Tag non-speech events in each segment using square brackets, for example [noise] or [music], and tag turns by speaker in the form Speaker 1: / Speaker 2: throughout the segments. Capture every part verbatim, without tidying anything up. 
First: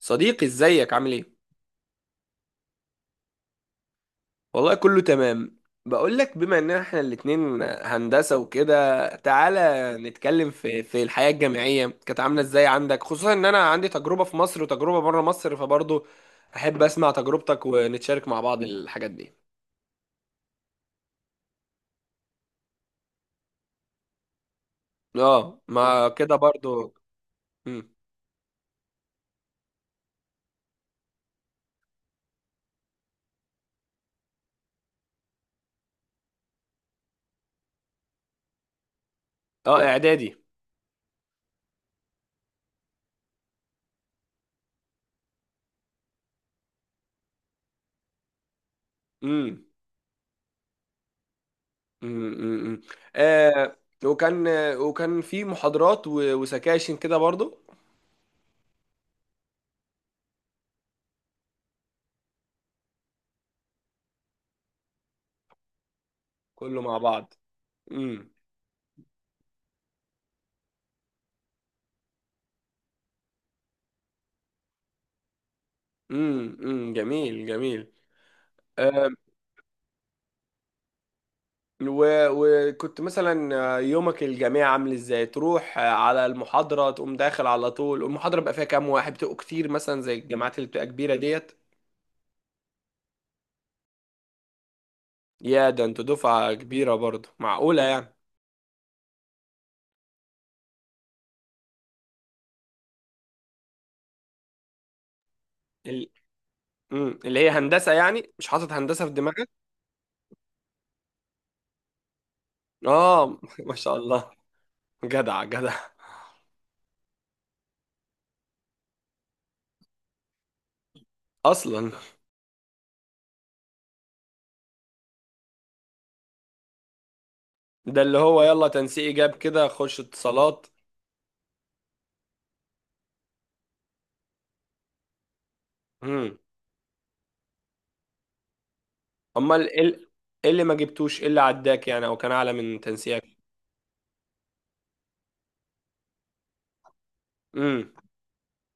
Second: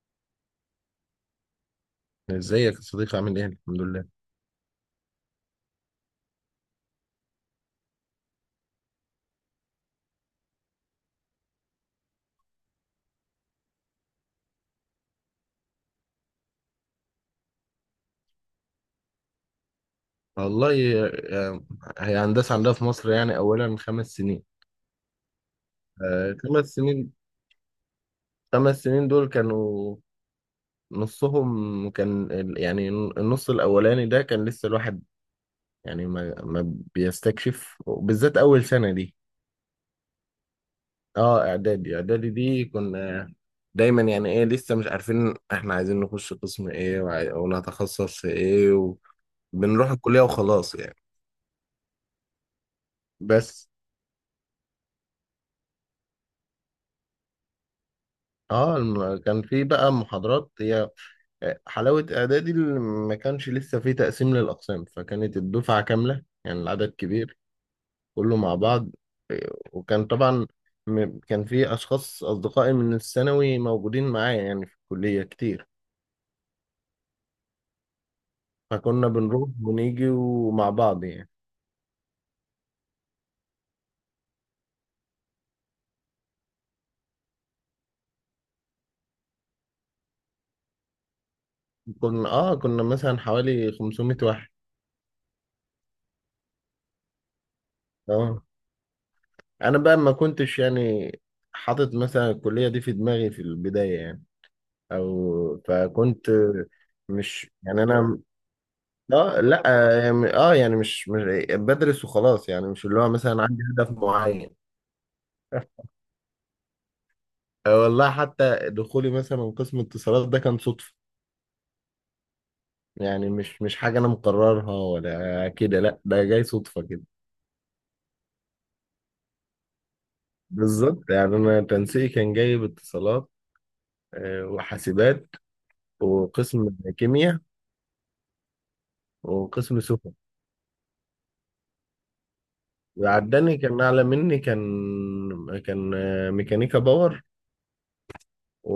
Speaker 1: صديقي، ازيك؟ عامل ايه؟
Speaker 2: ازيك يا صديقي، عامل ايه؟ الحمد لله.
Speaker 1: والله كله تمام. بقول لك، بما ان احنا الاتنين هندسة وكده، تعالى نتكلم في في الحياة الجامعية، كانت عاملة ازاي عندك؟ خصوصا ان انا عندي تجربة في مصر وتجربة بره مصر، فبرضه احب اسمع تجربتك ونتشارك مع بعض الحاجات دي.
Speaker 2: والله آه، هي هندسة عندها في مصر، يعني أولا خمس سنين.
Speaker 1: اه، ما
Speaker 2: آه،
Speaker 1: كده
Speaker 2: خمس
Speaker 1: برضه.
Speaker 2: سنين.
Speaker 1: مم.
Speaker 2: خمس سنين دول كانوا نصهم كان ال- يعني النص الأولاني ده كان لسه الواحد يعني ما ما بيستكشف، بالذات أول سنة دي.
Speaker 1: اه، اعدادي.
Speaker 2: اه إعدادي إعدادي دي كنا دايما يعني ايه لسه مش عارفين احنا عايزين نخش قسم ايه وعاي- ونتخصص في ايه،
Speaker 1: امم،
Speaker 2: وبنروح الكلية وخلاص يعني.
Speaker 1: امم،
Speaker 2: بس
Speaker 1: آه. وكان وكان في محاضرات و- وسكاشن كده برضه.
Speaker 2: اه الم- كان في بقى محاضرات هي. آه، حلاوة اعدادي اللي ما كانش لسه في تقسيم للاقسام، فكانت الدفعة كاملة يعني
Speaker 1: كله
Speaker 2: العدد
Speaker 1: مع بعض.
Speaker 2: كبير،
Speaker 1: امم،
Speaker 2: كله مع بعض. آه، وكان طبعا م- كان في اشخاص اصدقائي من الثانوي موجودين معايا يعني في الكلية كتير،
Speaker 1: امم، امم، جميل جميل.
Speaker 2: فكنا
Speaker 1: آم،
Speaker 2: بنروح ونيجي ومع بعض يعني.
Speaker 1: و- وكنت مثلا، آه، يومك الجامعي عامل ازاي؟ تروح آه، على المحاضرة، تقوم داخل على طول، المحاضرة بقى فيها كام واحد؟ بتبقوا كتير مثلا زي الجامعات اللي بتبقى كبيرة ديت؟
Speaker 2: كنا اه كنا مثلا حوالي خمسمائة واحد.
Speaker 1: يا ده انتوا دفعة كبيرة برضه، معقولة يعني؟
Speaker 2: اه، انا بقى ما كنتش يعني حاطط مثلا الكلية دي في دماغي في البداية يعني، او
Speaker 1: ال...
Speaker 2: فكنت
Speaker 1: امم، اللي هي
Speaker 2: مش يعني
Speaker 1: هندسة
Speaker 2: انا.
Speaker 1: يعني، مش حاطط هندسة في
Speaker 2: اه
Speaker 1: دماغك؟
Speaker 2: لا يعني اه يعني مش مش بدرس وخلاص يعني، مش اللي هو
Speaker 1: اه
Speaker 2: مثلا
Speaker 1: [laughs]
Speaker 2: عندي
Speaker 1: ما
Speaker 2: هدف
Speaker 1: شاء الله،
Speaker 2: معين.
Speaker 1: جدع جدع.
Speaker 2: آه، والله حتى دخولي مثلا قسم اتصالات ده كان صدفة
Speaker 1: اصلا؟
Speaker 2: يعني، مش مش حاجة انا مقررها ولا كده، لا ده جاي صدفة كده.
Speaker 1: ده اللي هو يلا تنسيق جاب كده، خش اتصالات.
Speaker 2: بالظبط يعني انا تنسيقي كان جايب اتصالات، آه، وحاسبات
Speaker 1: امم.
Speaker 2: وقسم كيمياء
Speaker 1: امال ايه
Speaker 2: وقسم
Speaker 1: ال-
Speaker 2: سفن،
Speaker 1: إيه اللي ما جبتوش؟ ايه اللي عداك يعني او كان اعلى من تنسيقك؟
Speaker 2: وعداني كان اعلى مني، كان كان آه، ميكانيكا باور
Speaker 1: امم،
Speaker 2: و...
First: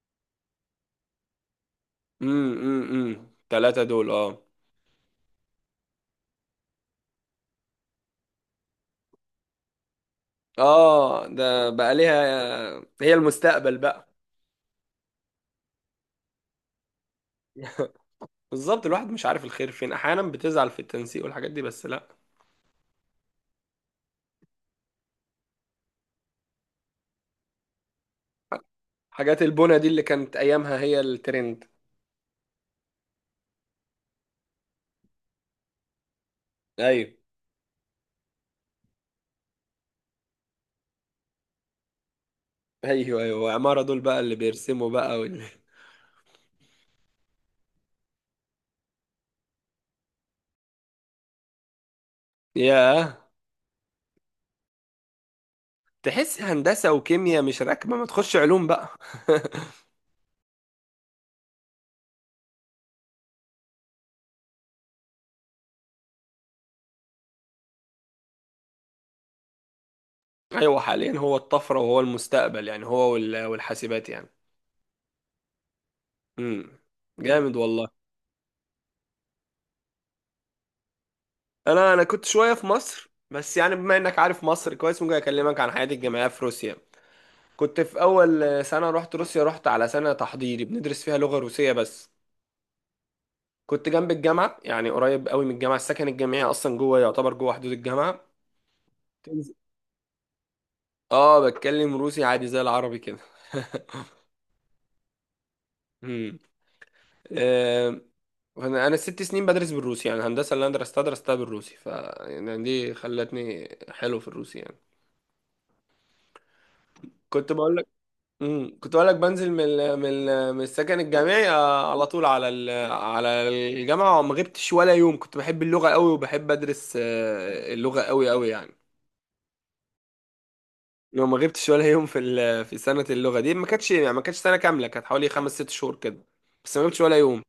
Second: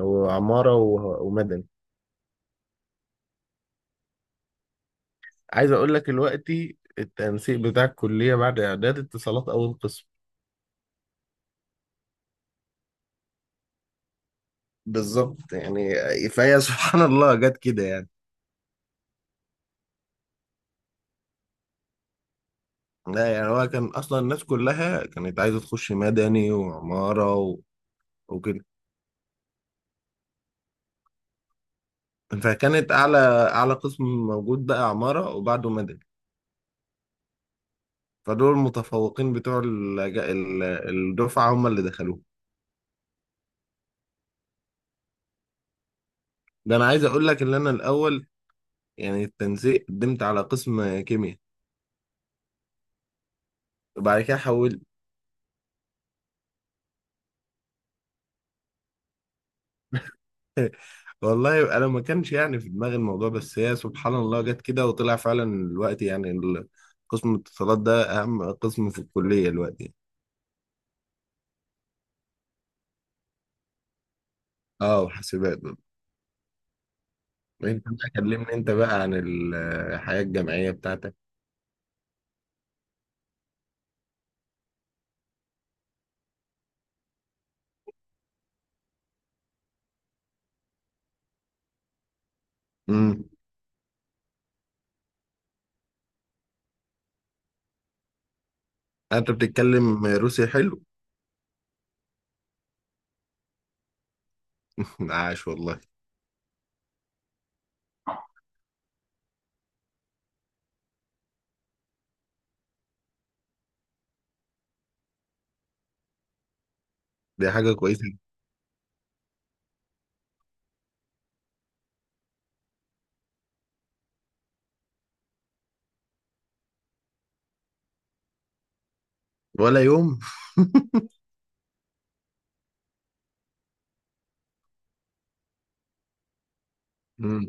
Speaker 2: وعمارة و... ومدني.
Speaker 1: امم، امم، ثلاثة دول، اه.
Speaker 2: عايز أقول لك دلوقتي التنسيق بتاع الكلية بعد إعداد اتصالات أول قسم.
Speaker 1: اه، ده بقى ليها، هي المستقبل بقى.
Speaker 2: بالظبط يعني، فهي سبحان الله جت كده يعني.
Speaker 1: بالظبط، الواحد مش عارف الخير فين، احيانا بتزعل في التنسيق والحاجات دي، بس لا.
Speaker 2: لا يعني، هو كان أصلا الناس كلها كانت عايزة تخش مدني وعمارة و... وكده.
Speaker 1: حاجات البونة دي اللي كانت ايامها هي الترند.
Speaker 2: فكانت أعلى أعلى قسم موجود بقى عمارة وبعده مدني،
Speaker 1: ايوه،
Speaker 2: فدول المتفوقين بتوع الج- ال- الدفعة هم اللي دخلوه.
Speaker 1: ايوه، ايوه. وعمارة دول بقى اللي بيرسموا بقى وال... [laughs]
Speaker 2: ده أنا عايز أقول لك إن أنا الأول يعني التنسيق قدمت على قسم كيمياء
Speaker 1: ياه.
Speaker 2: وبعد كده حول.
Speaker 1: تحس هندسة وكيمياء مش راكبة، ما تخش علوم بقى. [laughs]
Speaker 2: [laughs] والله انا ما كانش يعني في دماغي الموضوع، بس هي سبحان الله جت كده وطلع فعلا الوقت يعني ال- قسم الاتصالات ده اهم قسم في الكلية الوقت يعني.
Speaker 1: ايوه، حاليا هو الطفره وهو المستقبل يعني، هو وال- والحاسبات يعني.
Speaker 2: اه، وحاسبات برضه.
Speaker 1: امم، جامد
Speaker 2: انت
Speaker 1: والله.
Speaker 2: بقى كلمني انت بقى عن ال- الحياة الجامعية بتاعتك.
Speaker 1: انا انا كنت شويه في مصر، بس يعني بما انك عارف مصر كويس، ممكن اكلمك عن حياتي الجامعيه في روسيا. كنت في اول سنه رحت روسيا، رحت على سنه تحضيري بندرس فيها لغه روسيه بس.
Speaker 2: امم،
Speaker 1: كنت جنب الجامعه يعني، قريب قوي من الجامعه، السكن الجامعي اصلا جوه، يعتبر جوه حدود الجامعه.
Speaker 2: انت
Speaker 1: تنزل.
Speaker 2: بتتكلم روسي حلو.
Speaker 1: اه، بتكلم روسي عادي زي العربي كده.
Speaker 2: [laughs] عاش والله.
Speaker 1: [laughs] آه، انا أنا ست سنين بدرس بالروسي يعني، الهندسه اللي انا درستها درستها بالروسي، ف يعني دي خلتني حلو في الروسي يعني.
Speaker 2: دي
Speaker 1: كنت
Speaker 2: حاجة
Speaker 1: بقول لك.
Speaker 2: كويسة.
Speaker 1: امم، كنت بقول لك بنزل من ال- من ال- من السكن الجامعي آه، على طول على ال- على الجامعه، وما غبتش ولا يوم. كنت بحب اللغه قوي، وبحب ادرس آه، اللغه قوي قوي يعني.
Speaker 2: ولا يوم. [laughs]
Speaker 1: لو ما غبتش ولا يوم في ال- في سنه اللغه دي. ما كانتش يعني ما كانتش سنه كامله، كانت حوالي خمس ست شهور كده، بس ما غبتش ولا يوم.
Speaker 2: امم،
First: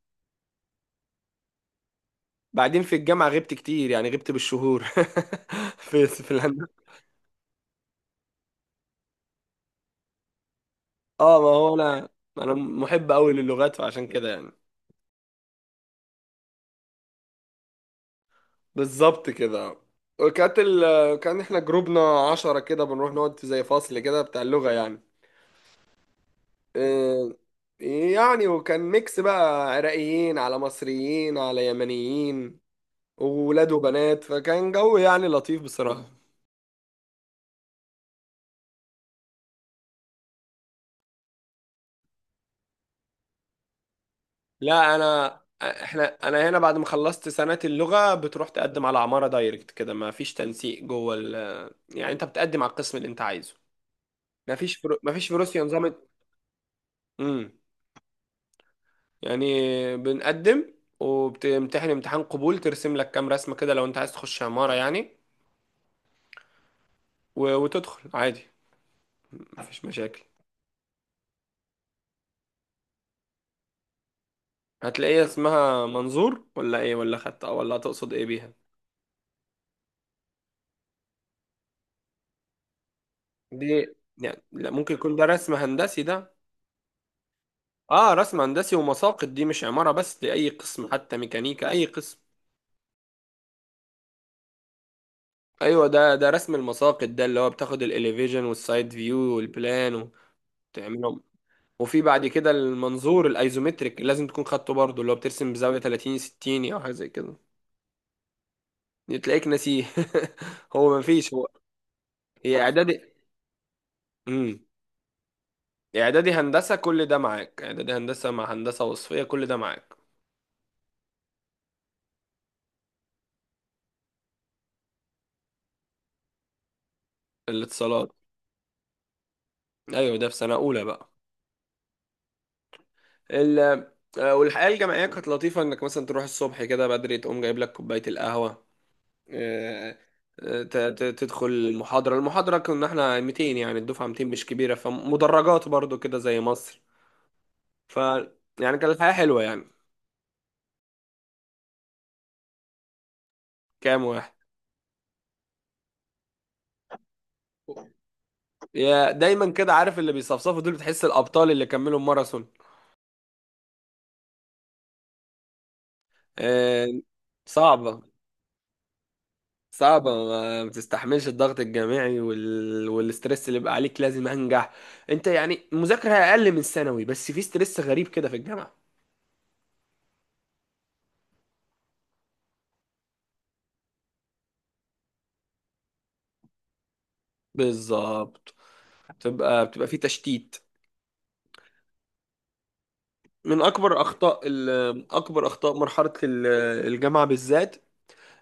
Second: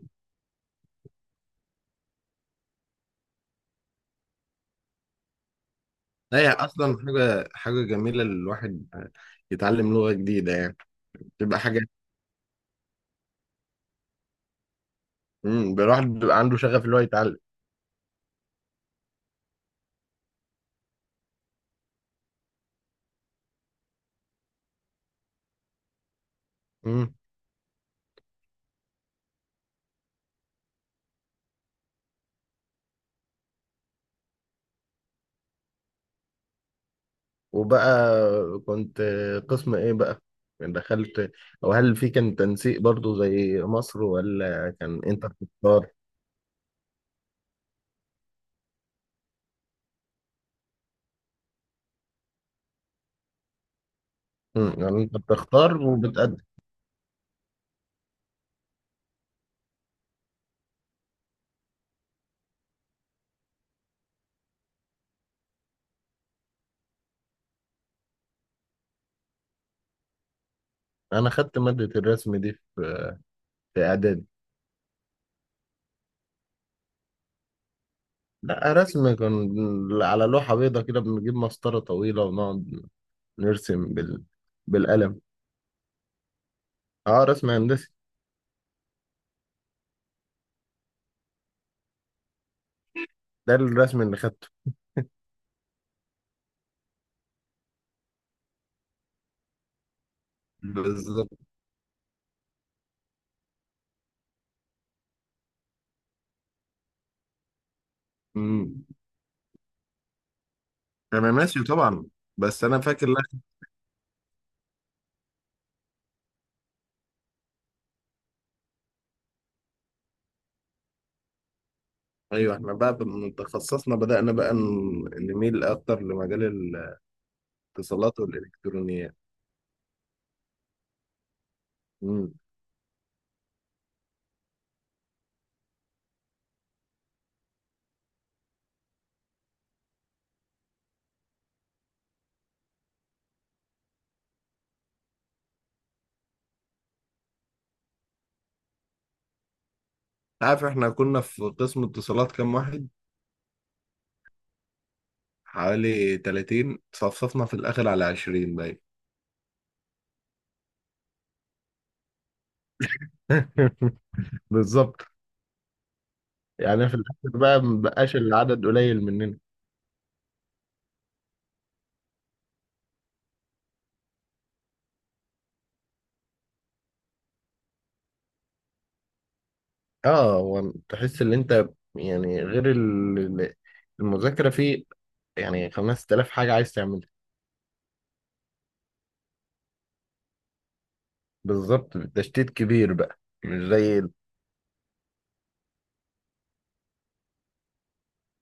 Speaker 1: بعدين في الجامعه غبت كتير يعني، غبت بالشهور [laughs] في في
Speaker 2: هي
Speaker 1: الهندسه.
Speaker 2: اصلا حاجة حاجة جميلة الواحد يتعلم لغة جديدة يعني،
Speaker 1: اه، ما
Speaker 2: تبقى
Speaker 1: هو
Speaker 2: حاجة.
Speaker 1: انا، انا محب قوي للغات، فعشان كده يعني.
Speaker 2: امم، الواحد بيبقى عنده شغف اللي هو يتعلم.
Speaker 1: بالظبط كده. وكانت ال... كان احنا جروبنا عشرة كده، بنروح نقعد في زي فصل كده بتاع اللغة يعني.
Speaker 2: مم.
Speaker 1: إيه... يعني وكان ميكس بقى، عراقيين على مصريين على يمنيين وولاد وبنات، فكان جو يعني لطيف بصراحة.
Speaker 2: وبقى كنت قسم ايه بقى يعني دخلت، او هل في كان تنسيق برضو زي مصر، ولا
Speaker 1: لا،
Speaker 2: كان انت
Speaker 1: انا
Speaker 2: بتختار؟
Speaker 1: احنا انا هنا بعد ما خلصت سنة اللغة بتروح تقدم على عمارة دايركت كده، ما فيش تنسيق جوه ال... يعني انت بتقدم على القسم اللي انت عايزه. ما
Speaker 2: مم.
Speaker 1: فيش في... رو-
Speaker 2: يعني
Speaker 1: ما
Speaker 2: انت
Speaker 1: فيش في روسيا
Speaker 2: بتختار
Speaker 1: نظام.
Speaker 2: وبتقدم.
Speaker 1: امم. يعني بنقدم وبتمتحن امتحان قبول، ترسم لك كام رسمة كده لو انت عايز تخش عمارة يعني، و... وتدخل عادي، ما فيش مشاكل.
Speaker 2: انا خدت مادة الرسم دي في في اعدادي.
Speaker 1: هتلاقيها اسمها منظور ولا ايه؟ ولا خدت؟ ولا تقصد ايه بيها؟
Speaker 2: لا، رسم كان على لوحة بيضاء كده، بنجيب مسطرة طويلة ونقعد
Speaker 1: دي
Speaker 2: نرسم بال...
Speaker 1: يعني، لا، ممكن يكون
Speaker 2: بالقلم.
Speaker 1: ده رسم هندسي ده.
Speaker 2: اه، رسم هندسي.
Speaker 1: اه، رسم هندسي ومساقط، دي مش عمارة بس، دي اي قسم، حتى ميكانيكا اي قسم.
Speaker 2: ده الرسم اللي خدته.
Speaker 1: ايوه، ده ده رسم المساقط ده، اللي هو بتاخد الاليفيجن والسايد فيو والبلان وتعمله.
Speaker 2: بالظبط.
Speaker 1: وفي بعد كده المنظور الايزومتريك اللي لازم تكون خدته برضه، اللي هو بترسم بزاوية ثلاثين ستين او حاجة زي كده.
Speaker 2: مم.
Speaker 1: تلاقيك ناسيه. [laughs] هو
Speaker 2: انا
Speaker 1: مفيش هو،
Speaker 2: ناسي طبعا،
Speaker 1: هي
Speaker 2: بس انا
Speaker 1: اعدادي.
Speaker 2: فاكر.
Speaker 1: امم، اعدادي هندسة كل ده معاك، اعدادي هندسة مع هندسة وصفية كل ده معاك.
Speaker 2: ايوه، احنا بعد ما تخصصنا بدأنا بقى ن- نميل اكتر لمجال
Speaker 1: الاتصالات.
Speaker 2: الاتصالات والالكترونيات.
Speaker 1: ايوه، ده في سنة اولى بقى.
Speaker 2: امم.
Speaker 1: ال آه، والحياة الجامعية كانت لطيفة، انك مثلا تروح الصبح كده بدري، تقوم جايب لك كوباية القهوة، آه، آه، ت- ت- تدخل المحاضرة. المحاضرة كنا احنا ميتين يعني، الدفعة ميتين، مش كبيرة، فمدرجات برضو كده زي مصر. ف يعني كان الحياة حلوة يعني.
Speaker 2: عارف احنا كنا في قسم اتصالات كام واحد؟
Speaker 1: كام واحد؟
Speaker 2: حوالي تلاتين صفصفنا في الاخر على عشرين باين.
Speaker 1: يا دايما كده، عارف؟ اللي بيصفصفوا دول بتحس الأبطال اللي كملوا الماراثون.
Speaker 2: [laughs] بالظبط
Speaker 1: آه،
Speaker 2: يعني في الاخر بقى
Speaker 1: صعبة،
Speaker 2: مبقاش العدد قليل مننا.
Speaker 1: صعبة ما بتستحملش الضغط الجامعي وال... والستريس اللي بقى عليك، لازم أنجح. أنت يعني مذاكرة أقل من ثانوي، بس في ستريس غريب كده في الجامعة.
Speaker 2: اه، هو تحس ان انت يعني غير ال- ال- المذاكره في يعني خمس تلاف حاجه عايز تعملها.
Speaker 1: بالظبط. بتبقى بتبقى في تشتيت.
Speaker 2: بالظبط، تشتيت كبير بقى
Speaker 1: من
Speaker 2: مش
Speaker 1: أكبر
Speaker 2: زي.
Speaker 1: أخطاء ال... أكبر أخطاء مرحلة ال- الجامعة بالذات،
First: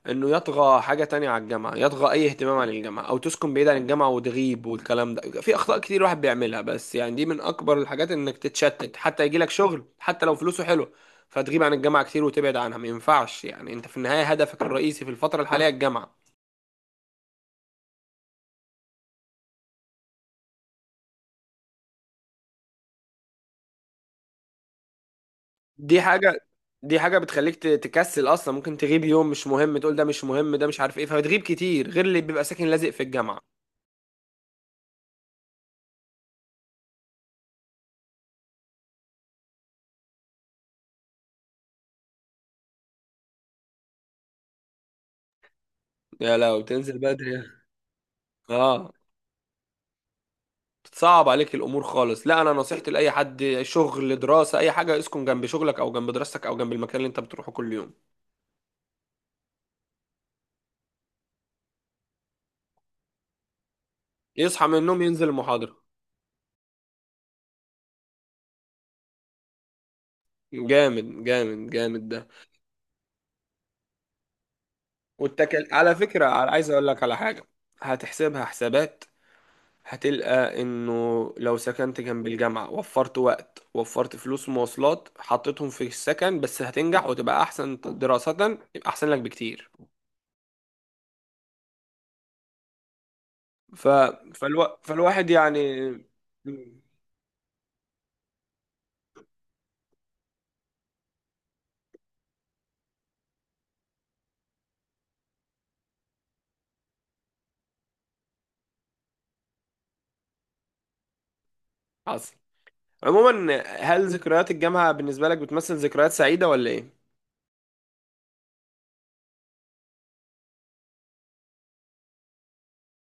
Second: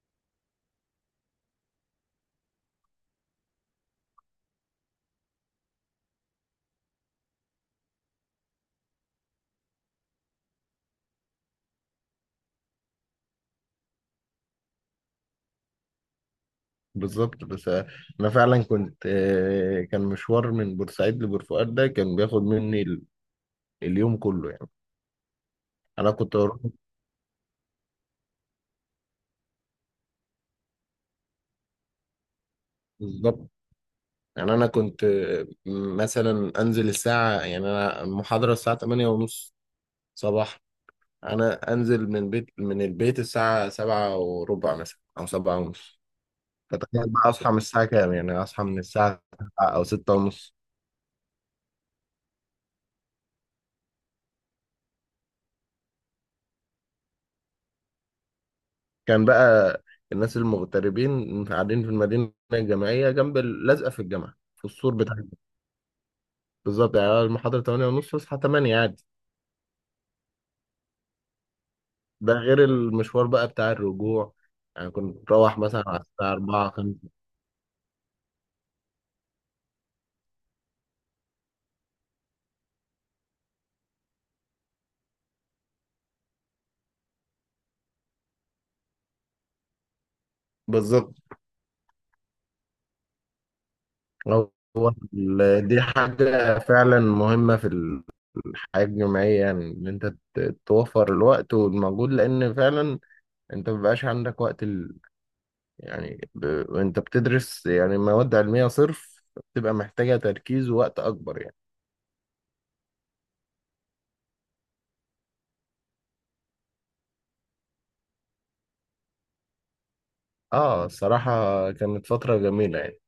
Speaker 1: انه يطغى حاجة تانية على الجامعة، يطغى اي اهتمام عن الجامعة، او تسكن بعيد عن الجامعة وتغيب، والكلام ده، في اخطاء كتير الواحد بيعملها، بس يعني دي من اكبر الحاجات، انك تتشتت حتى يجيلك شغل، حتى لو فلوسه حلو، فتغيب عن الجامعة كتير وتبعد عنها. ما ينفعش يعني، انت في النهاية هدفك الرئيسي في الفترة الحالية الجامعة.
Speaker 2: بالظبط. بس انا فعلا كنت، آه، كان مشوار من بورسعيد لبورفؤاد ده كان بياخد مني ال- اليوم كله يعني.
Speaker 1: دي
Speaker 2: انا كنت
Speaker 1: حاجة،
Speaker 2: بروح.
Speaker 1: دي حاجة بتخليك ت- تكسل اصلا. ممكن تغيب يوم مش مهم، تقول ده مش مهم، ده مش عارف ايه، فتغيب كتير، غير اللي بيبقى ساكن لازق في الجامعة.
Speaker 2: بالظبط يعني انا كنت آه، مثلا انزل الساعه، يعني انا المحاضره الساعه تمانية ونص صباح، انا انزل من بيت من البيت الساعه سبعة وربع مثلا او سبعة ونص،
Speaker 1: يا لو تنزل
Speaker 2: فتخيل بقى
Speaker 1: بدري.
Speaker 2: اصحى من الساعه كام، يعني اصحى من
Speaker 1: اه،
Speaker 2: الساعه السابعة او ستة ونص.
Speaker 1: بتصعب عليك الامور خالص. لا، انا نصيحتي لاي حد شغل دراسه اي حاجه، اسكن جنب شغلك او جنب دراستك او جنب المكان اللي انت بتروحه كل يوم.
Speaker 2: كان بقى الناس المغتربين قاعدين في المدينة الجامعية، جنب ال- لازقة في الجامعة في
Speaker 1: يصحى من
Speaker 2: السور
Speaker 1: النوم
Speaker 2: بتاعها.
Speaker 1: ينزل المحاضره.
Speaker 2: بالظبط يعني المحاضرة تمانية ونص تصحى تمانية عادي.
Speaker 1: جامد جامد جامد ده.
Speaker 2: ده غير المشوار بقى بتاع الرجوع، يعني كنت بروح
Speaker 1: والتكل
Speaker 2: مثلا
Speaker 1: على
Speaker 2: على
Speaker 1: فكره،
Speaker 2: الساعة
Speaker 1: على-
Speaker 2: أربعة
Speaker 1: عايز اقول لك
Speaker 2: الخامسة.
Speaker 1: على حاجه، هتحسبها حسابات، هتلقى انه لو سكنت جنب الجامعه وفرت وقت، وفرت فلوس مواصلات حطيتهم في السكن، بس هتنجح وتبقى احسن دراسه، يبقى احسن لك بكتير.
Speaker 2: بالظبط.
Speaker 1: ف...
Speaker 2: أو
Speaker 1: فالو... فالواحد
Speaker 2: ال- دي
Speaker 1: يعني.
Speaker 2: حاجة فعلا مهمة في ال- الحياة الجامعية يعني إن أنت ت- توفر الوقت والمجهود، لأن فعلا أنت مبيبقاش عندك وقت يعني ب... وانت بتدرس يعني مواد علمية صرف، بتبقى محتاجة تركيز ووقت أكبر يعني.
Speaker 1: حصل. عموما، هل ذكريات الجامعة بالنسبة لك بتمثل ذكريات سعيدة ولا ايه؟
Speaker 2: اه، الصراحة كانت فترة جميلة يعني،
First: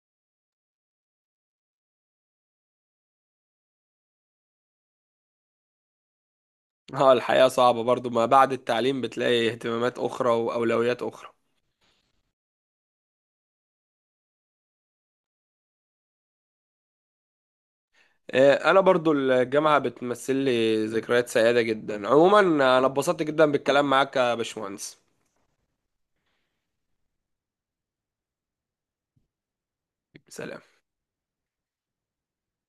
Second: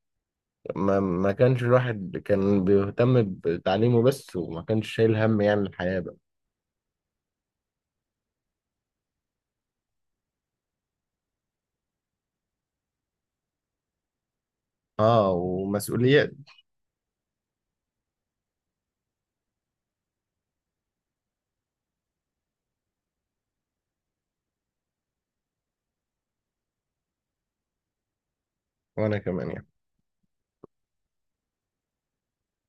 Speaker 2: ما, ما كانش الواحد كان بيهتم بتعليمه بس، وما كانش شايل هم يعني الحياة بقى.
Speaker 1: اه، الحياة صعبة برضو ما بعد التعليم، بتلاقي اهتمامات أخرى وأولويات أخرى.
Speaker 2: اه، ومسؤوليات.
Speaker 1: آه، أنا برضو الجامعة بتمثل لي ذكريات سعيدة جدا. عموما أنا اتبسطت جدا بالكلام معاك يا باشمهندس.
Speaker 2: وأنا كمان يعني.
Speaker 1: سلام.